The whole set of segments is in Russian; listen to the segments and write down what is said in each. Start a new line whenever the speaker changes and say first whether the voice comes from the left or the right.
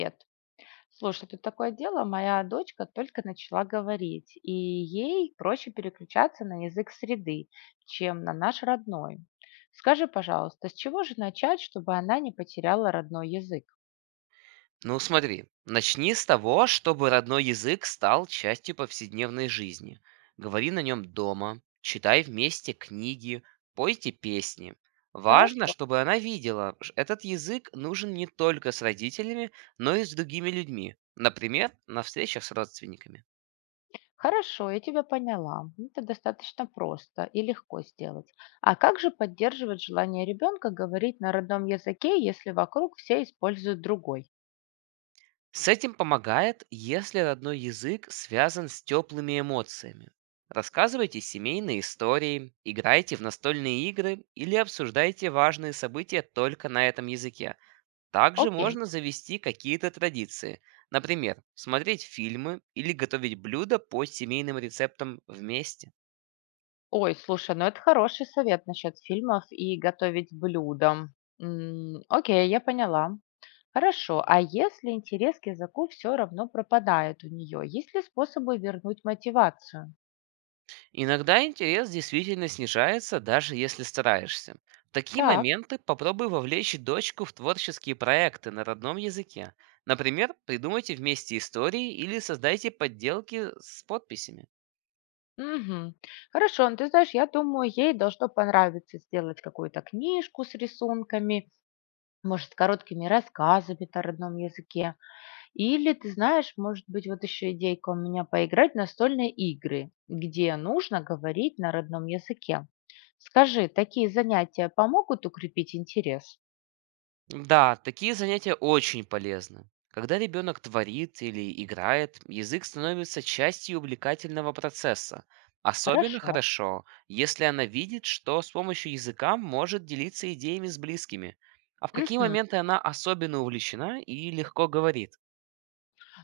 left: Привет. Слушай, тут такое дело, моя дочка только начала говорить, и ей проще переключаться на язык среды, чем на наш родной. Скажи, пожалуйста, с чего же начать, чтобы она не потеряла родной язык?
right: Ну смотри, начни с того, чтобы родной язык стал частью повседневной жизни. Говори на нем дома, читай вместе книги, пойте песни. Важно,
left: Хорошо,
right: чтобы она видела, этот язык нужен не только с родителями, но и с другими людьми. Например, на встречах с родственниками.
left: хорошо, я тебя поняла. Это достаточно просто и легко сделать. А как же поддерживать желание ребенка говорить на родном языке, если вокруг все используют другой?
right: С этим помогает, если родной язык связан с теплыми эмоциями. Рассказывайте семейные истории, играйте в настольные игры или обсуждайте важные события только на этом языке. Также
left: Окей.
right: можно завести какие-то традиции. Например, смотреть фильмы или готовить блюда по семейным рецептам вместе.
left: Ой, слушай, ну это хороший совет насчет фильмов и готовить блюдом. Окей, я поняла. Хорошо, а если интерес к языку все равно пропадает у нее, есть ли способы вернуть мотивацию?
right: Иногда интерес действительно снижается, даже если стараешься. В такие
left: Так,
right: моменты попробуй вовлечь дочку в творческие проекты на родном языке. Например, придумайте вместе истории или создайте подделки с подписями.
left: мгм. Хорошо, ну ты знаешь, я думаю, ей должно понравиться сделать какую-то книжку с рисунками, может, с короткими рассказами на родном языке. Или, ты знаешь, может быть, вот еще идейка у меня поиграть в настольные игры, где нужно говорить на родном языке. Скажи, такие занятия помогут укрепить интерес?
right: Да, такие занятия очень полезны. Когда ребенок творит или играет, язык становится частью увлекательного процесса. Особенно
left: Хорошо.
right: хорошо, если она видит, что с помощью языка может делиться идеями с близкими. А в какие
left: Мгм.
right: моменты она особенно увлечена и легко говорит?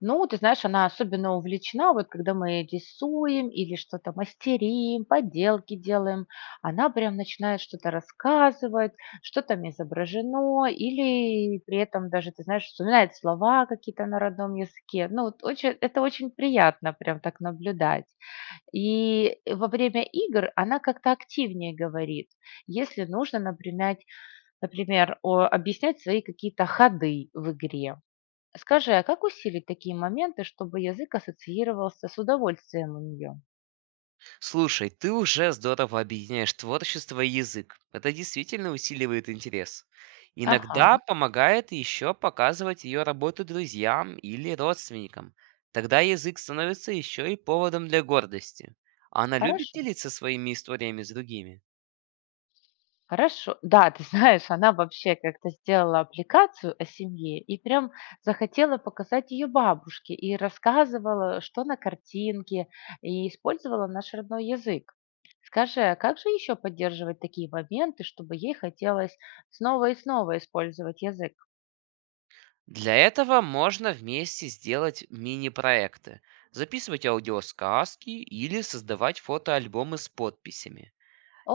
left: Ну, ты знаешь, она особенно увлечена, вот когда мы рисуем или что-то мастерим, поделки делаем, она прям начинает что-то рассказывать, что там изображено, или при этом даже, ты знаешь, вспоминает слова какие-то на родном языке. Ну, вот очень, это очень приятно прям так наблюдать. И во время игр она как-то активнее говорит. Если нужно, например, объяснять свои какие-то ходы в игре. Скажи, а как усилить такие моменты, чтобы язык ассоциировался с удовольствием у нее?
right: Слушай, ты уже здорово объединяешь творчество и язык. Это действительно усиливает интерес.
left: Ага,
right: Иногда помогает еще показывать ее работу друзьям или родственникам. Тогда язык становится еще и поводом для гордости. Она любит
left: хорошо.
right: делиться своими историями с другими.
left: Хорошо. Да, ты знаешь, она вообще как-то сделала аппликацию о семье и прям захотела показать ее бабушке и рассказывала, что на картинке, и использовала наш родной язык. Скажи, а как же еще поддерживать такие моменты, чтобы ей хотелось снова и снова использовать язык?
right: Для этого можно вместе сделать мини-проекты, записывать аудиосказки или создавать фотоальбомы с подписями.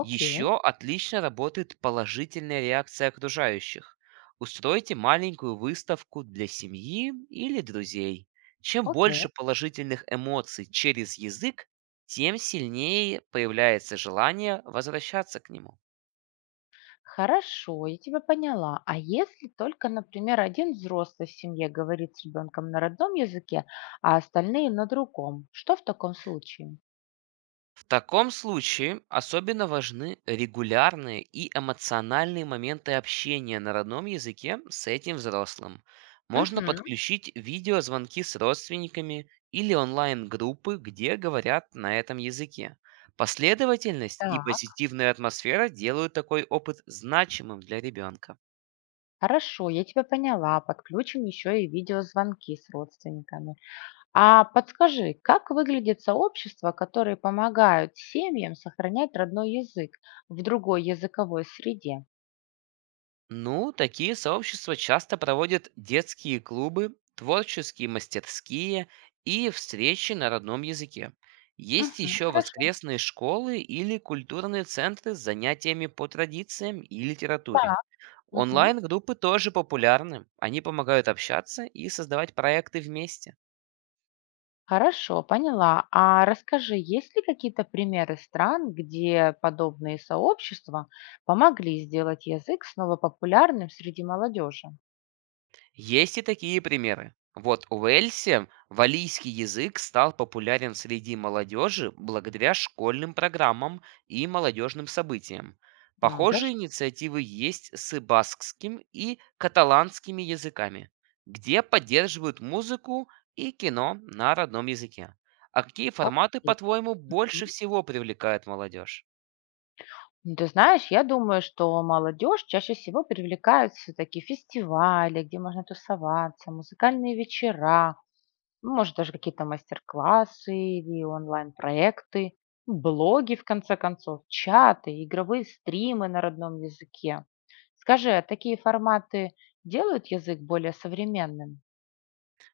left: Окей,
right: отлично работает положительная реакция окружающих. Устройте маленькую выставку для семьи или друзей. Чем
left: окей.
right: больше положительных эмоций через язык, тем сильнее появляется желание возвращаться к нему.
left: Хорошо, я тебя поняла. А если только, например, один взрослый в семье говорит с ребенком на родном языке, а остальные на другом, что в таком случае?
right: В таком случае особенно важны регулярные и эмоциональные моменты общения на родном языке с этим взрослым. Можно
left: Мгм.
right: подключить видеозвонки с родственниками или онлайн-группы, где говорят на этом языке. Последовательность и
left: Так,
right: позитивная атмосфера делают такой опыт значимым для ребенка.
left: хорошо, я тебя поняла. Подключим еще и видеозвонки с родственниками. А подскажи, как выглядят сообщества, которые помогают семьям сохранять родной язык в другой языковой среде?
right: Ну, такие сообщества часто проводят детские клубы, творческие мастерские и встречи на родном языке. Есть
left: Мгм,
right: еще
left: хорошо.
right: воскресные школы или культурные центры с занятиями по традициям и литературе.
left: Так. Мгм.
right: Онлайн-группы тоже популярны. Они помогают общаться и создавать проекты вместе.
left: Хорошо, поняла. А расскажи, есть ли какие-то примеры стран, где подобные сообщества помогли сделать язык снова популярным среди молодежи?
right: Есть и такие примеры. Вот в Уэльсе валийский язык стал популярен среди молодежи благодаря школьным программам и молодежным событиям.
left: Надо же.
right: Похожие инициативы есть с баскским и каталанскими языками, где поддерживают музыку и кино на родном языке. А какие форматы,
left: Окей.
right: по-твоему, больше
left: Мгм.
right: всего привлекают молодежь?
left: Ну, ты знаешь, я думаю, что молодежь чаще всего привлекают все-таки фестивали, где можно тусоваться, музыкальные вечера. Ну, может, даже какие-то мастер-классы или онлайн-проекты, ну, блоги, в конце концов, чаты, игровые стримы на родном языке. Скажи, а такие форматы делают язык более современным?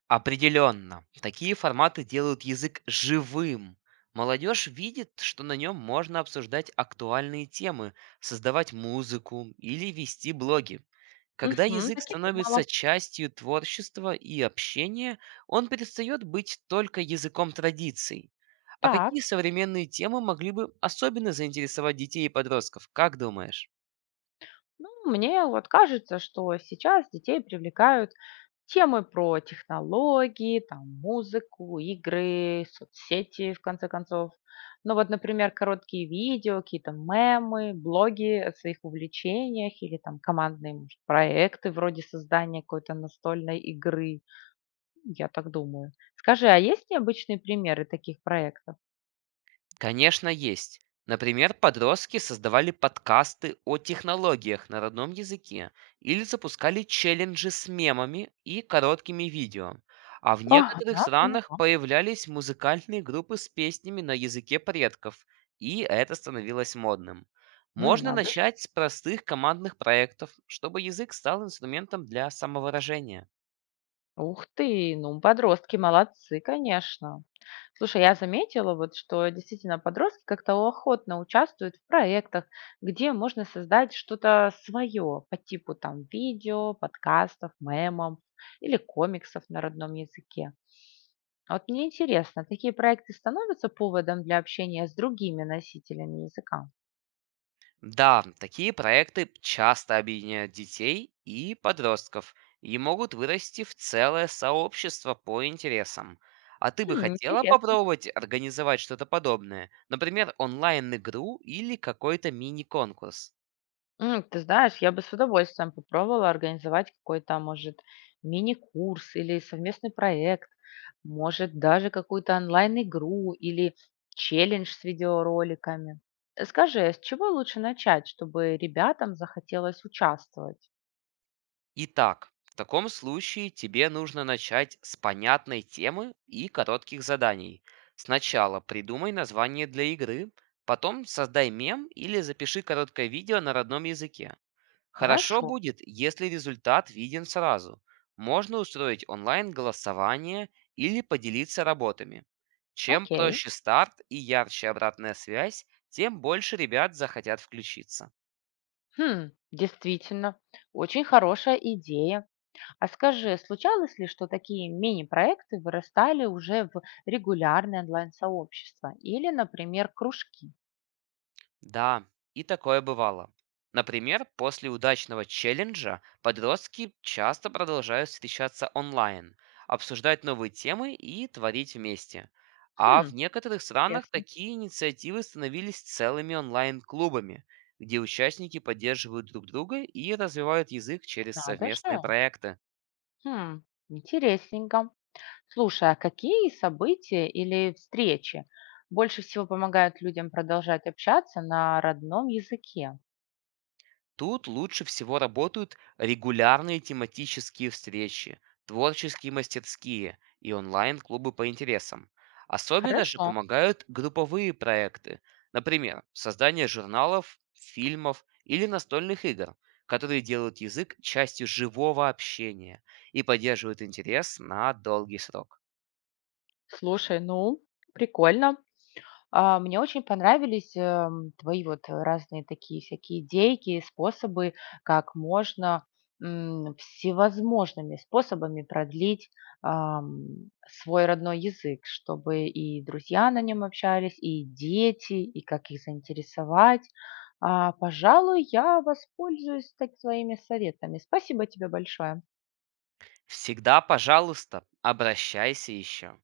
right: Определенно, такие форматы делают язык живым. Молодежь видит, что на нем можно обсуждать актуальные темы, создавать музыку или вести блоги. Когда
left: Угу,
right: язык
left: так и думала.
right: становится частью творчества и общения, он перестает быть только языком традиций. А
left: Так,
right: какие современные темы могли бы особенно заинтересовать детей и подростков, как думаешь?
left: ну, мне вот кажется, что сейчас детей привлекают темы про технологии, там, музыку, игры, соцсети, в конце концов. Ну вот, например, короткие видео, какие-то мемы, блоги о своих увлечениях или там командные может, проекты вроде создания какой-то настольной игры, я так думаю. Скажи, а есть необычные примеры таких проектов?
right: Конечно, есть. Например, подростки создавали подкасты о технологиях на родном языке или запускали челленджи с мемами и короткими видео. А в
left: Ага.
right: некоторых
left: Ага,
right: странах
left: поняла.
right: появлялись музыкальные группы с песнями на языке предков, и это становилось модным.
left: М,
right: Можно
left: надо
right: начать с простых командных проектов, чтобы язык стал инструментом для самовыражения.
left: Ух ты, ну подростки молодцы, конечно. Слушай, я заметила вот, что действительно подростки как-то охотно участвуют в проектах, где можно создать что-то свое по типу там видео, подкастов, мемов или комиксов на родном языке. А вот мне интересно, такие проекты становятся поводом для общения с другими носителями языка?
right: Да, такие проекты часто объединяют детей и подростков и могут вырасти в целое сообщество по интересам. А ты бы
left: Хм,
right: хотела
left: интересно.
right: попробовать организовать что-то подобное? Например, онлайн-игру или какой-то мини-конкурс?
left: Ты знаешь, я бы с удовольствием попробовала организовать какой-то, может, мини-курс или совместный проект, может, даже какую-то онлайн-игру или челлендж с видеороликами. Скажи, а с чего лучше начать, чтобы ребятам захотелось участвовать?
right: Итак, в таком случае тебе нужно начать с понятной темы и коротких заданий. Сначала придумай название для игры, потом создай мем или запиши короткое видео на родном языке. Хорошо
left: Хорошо,
right: будет, если результат виден сразу. Можно устроить онлайн-голосование или поделиться работами. Чем
left: окей.
right: проще старт и ярче обратная связь, тем больше ребят захотят включиться.
left: Хм, действительно, очень хорошая идея. А скажи, случалось ли, что такие мини-проекты вырастали уже в регулярное онлайн-сообщество или, например, кружки?
right: Да, и такое бывало. Например, после удачного челленджа подростки часто продолжают встречаться онлайн, обсуждать новые темы и творить вместе. А
left: Хм,
right: в некоторых странах
left: интересно.
right: такие инициативы становились целыми онлайн-клубами, где участники поддерживают друг друга и развивают язык через
left: Надо
right: совместные
left: же.
right: проекты.
left: Хм, интересненько. Слушай, а какие события или встречи больше всего помогают людям продолжать общаться на родном языке?
right: Тут лучше всего работают регулярные тематические встречи, творческие мастерские и онлайн-клубы по интересам. Особенно же
left: Хорошо.
right: помогают групповые проекты, например, создание журналов, фильмов или настольных игр, которые делают язык частью живого общения и поддерживают интерес на долгий срок.
left: Слушай, ну, прикольно. Мне очень понравились твои вот разные такие всякие идейки, способы, как можно всевозможными способами продлить свой родной язык, чтобы и друзья на нем общались, и дети, и как их заинтересовать. Пожалуй, я воспользуюсь так твоими советами. Спасибо тебе большое.
right: Всегда, пожалуйста, обращайся еще.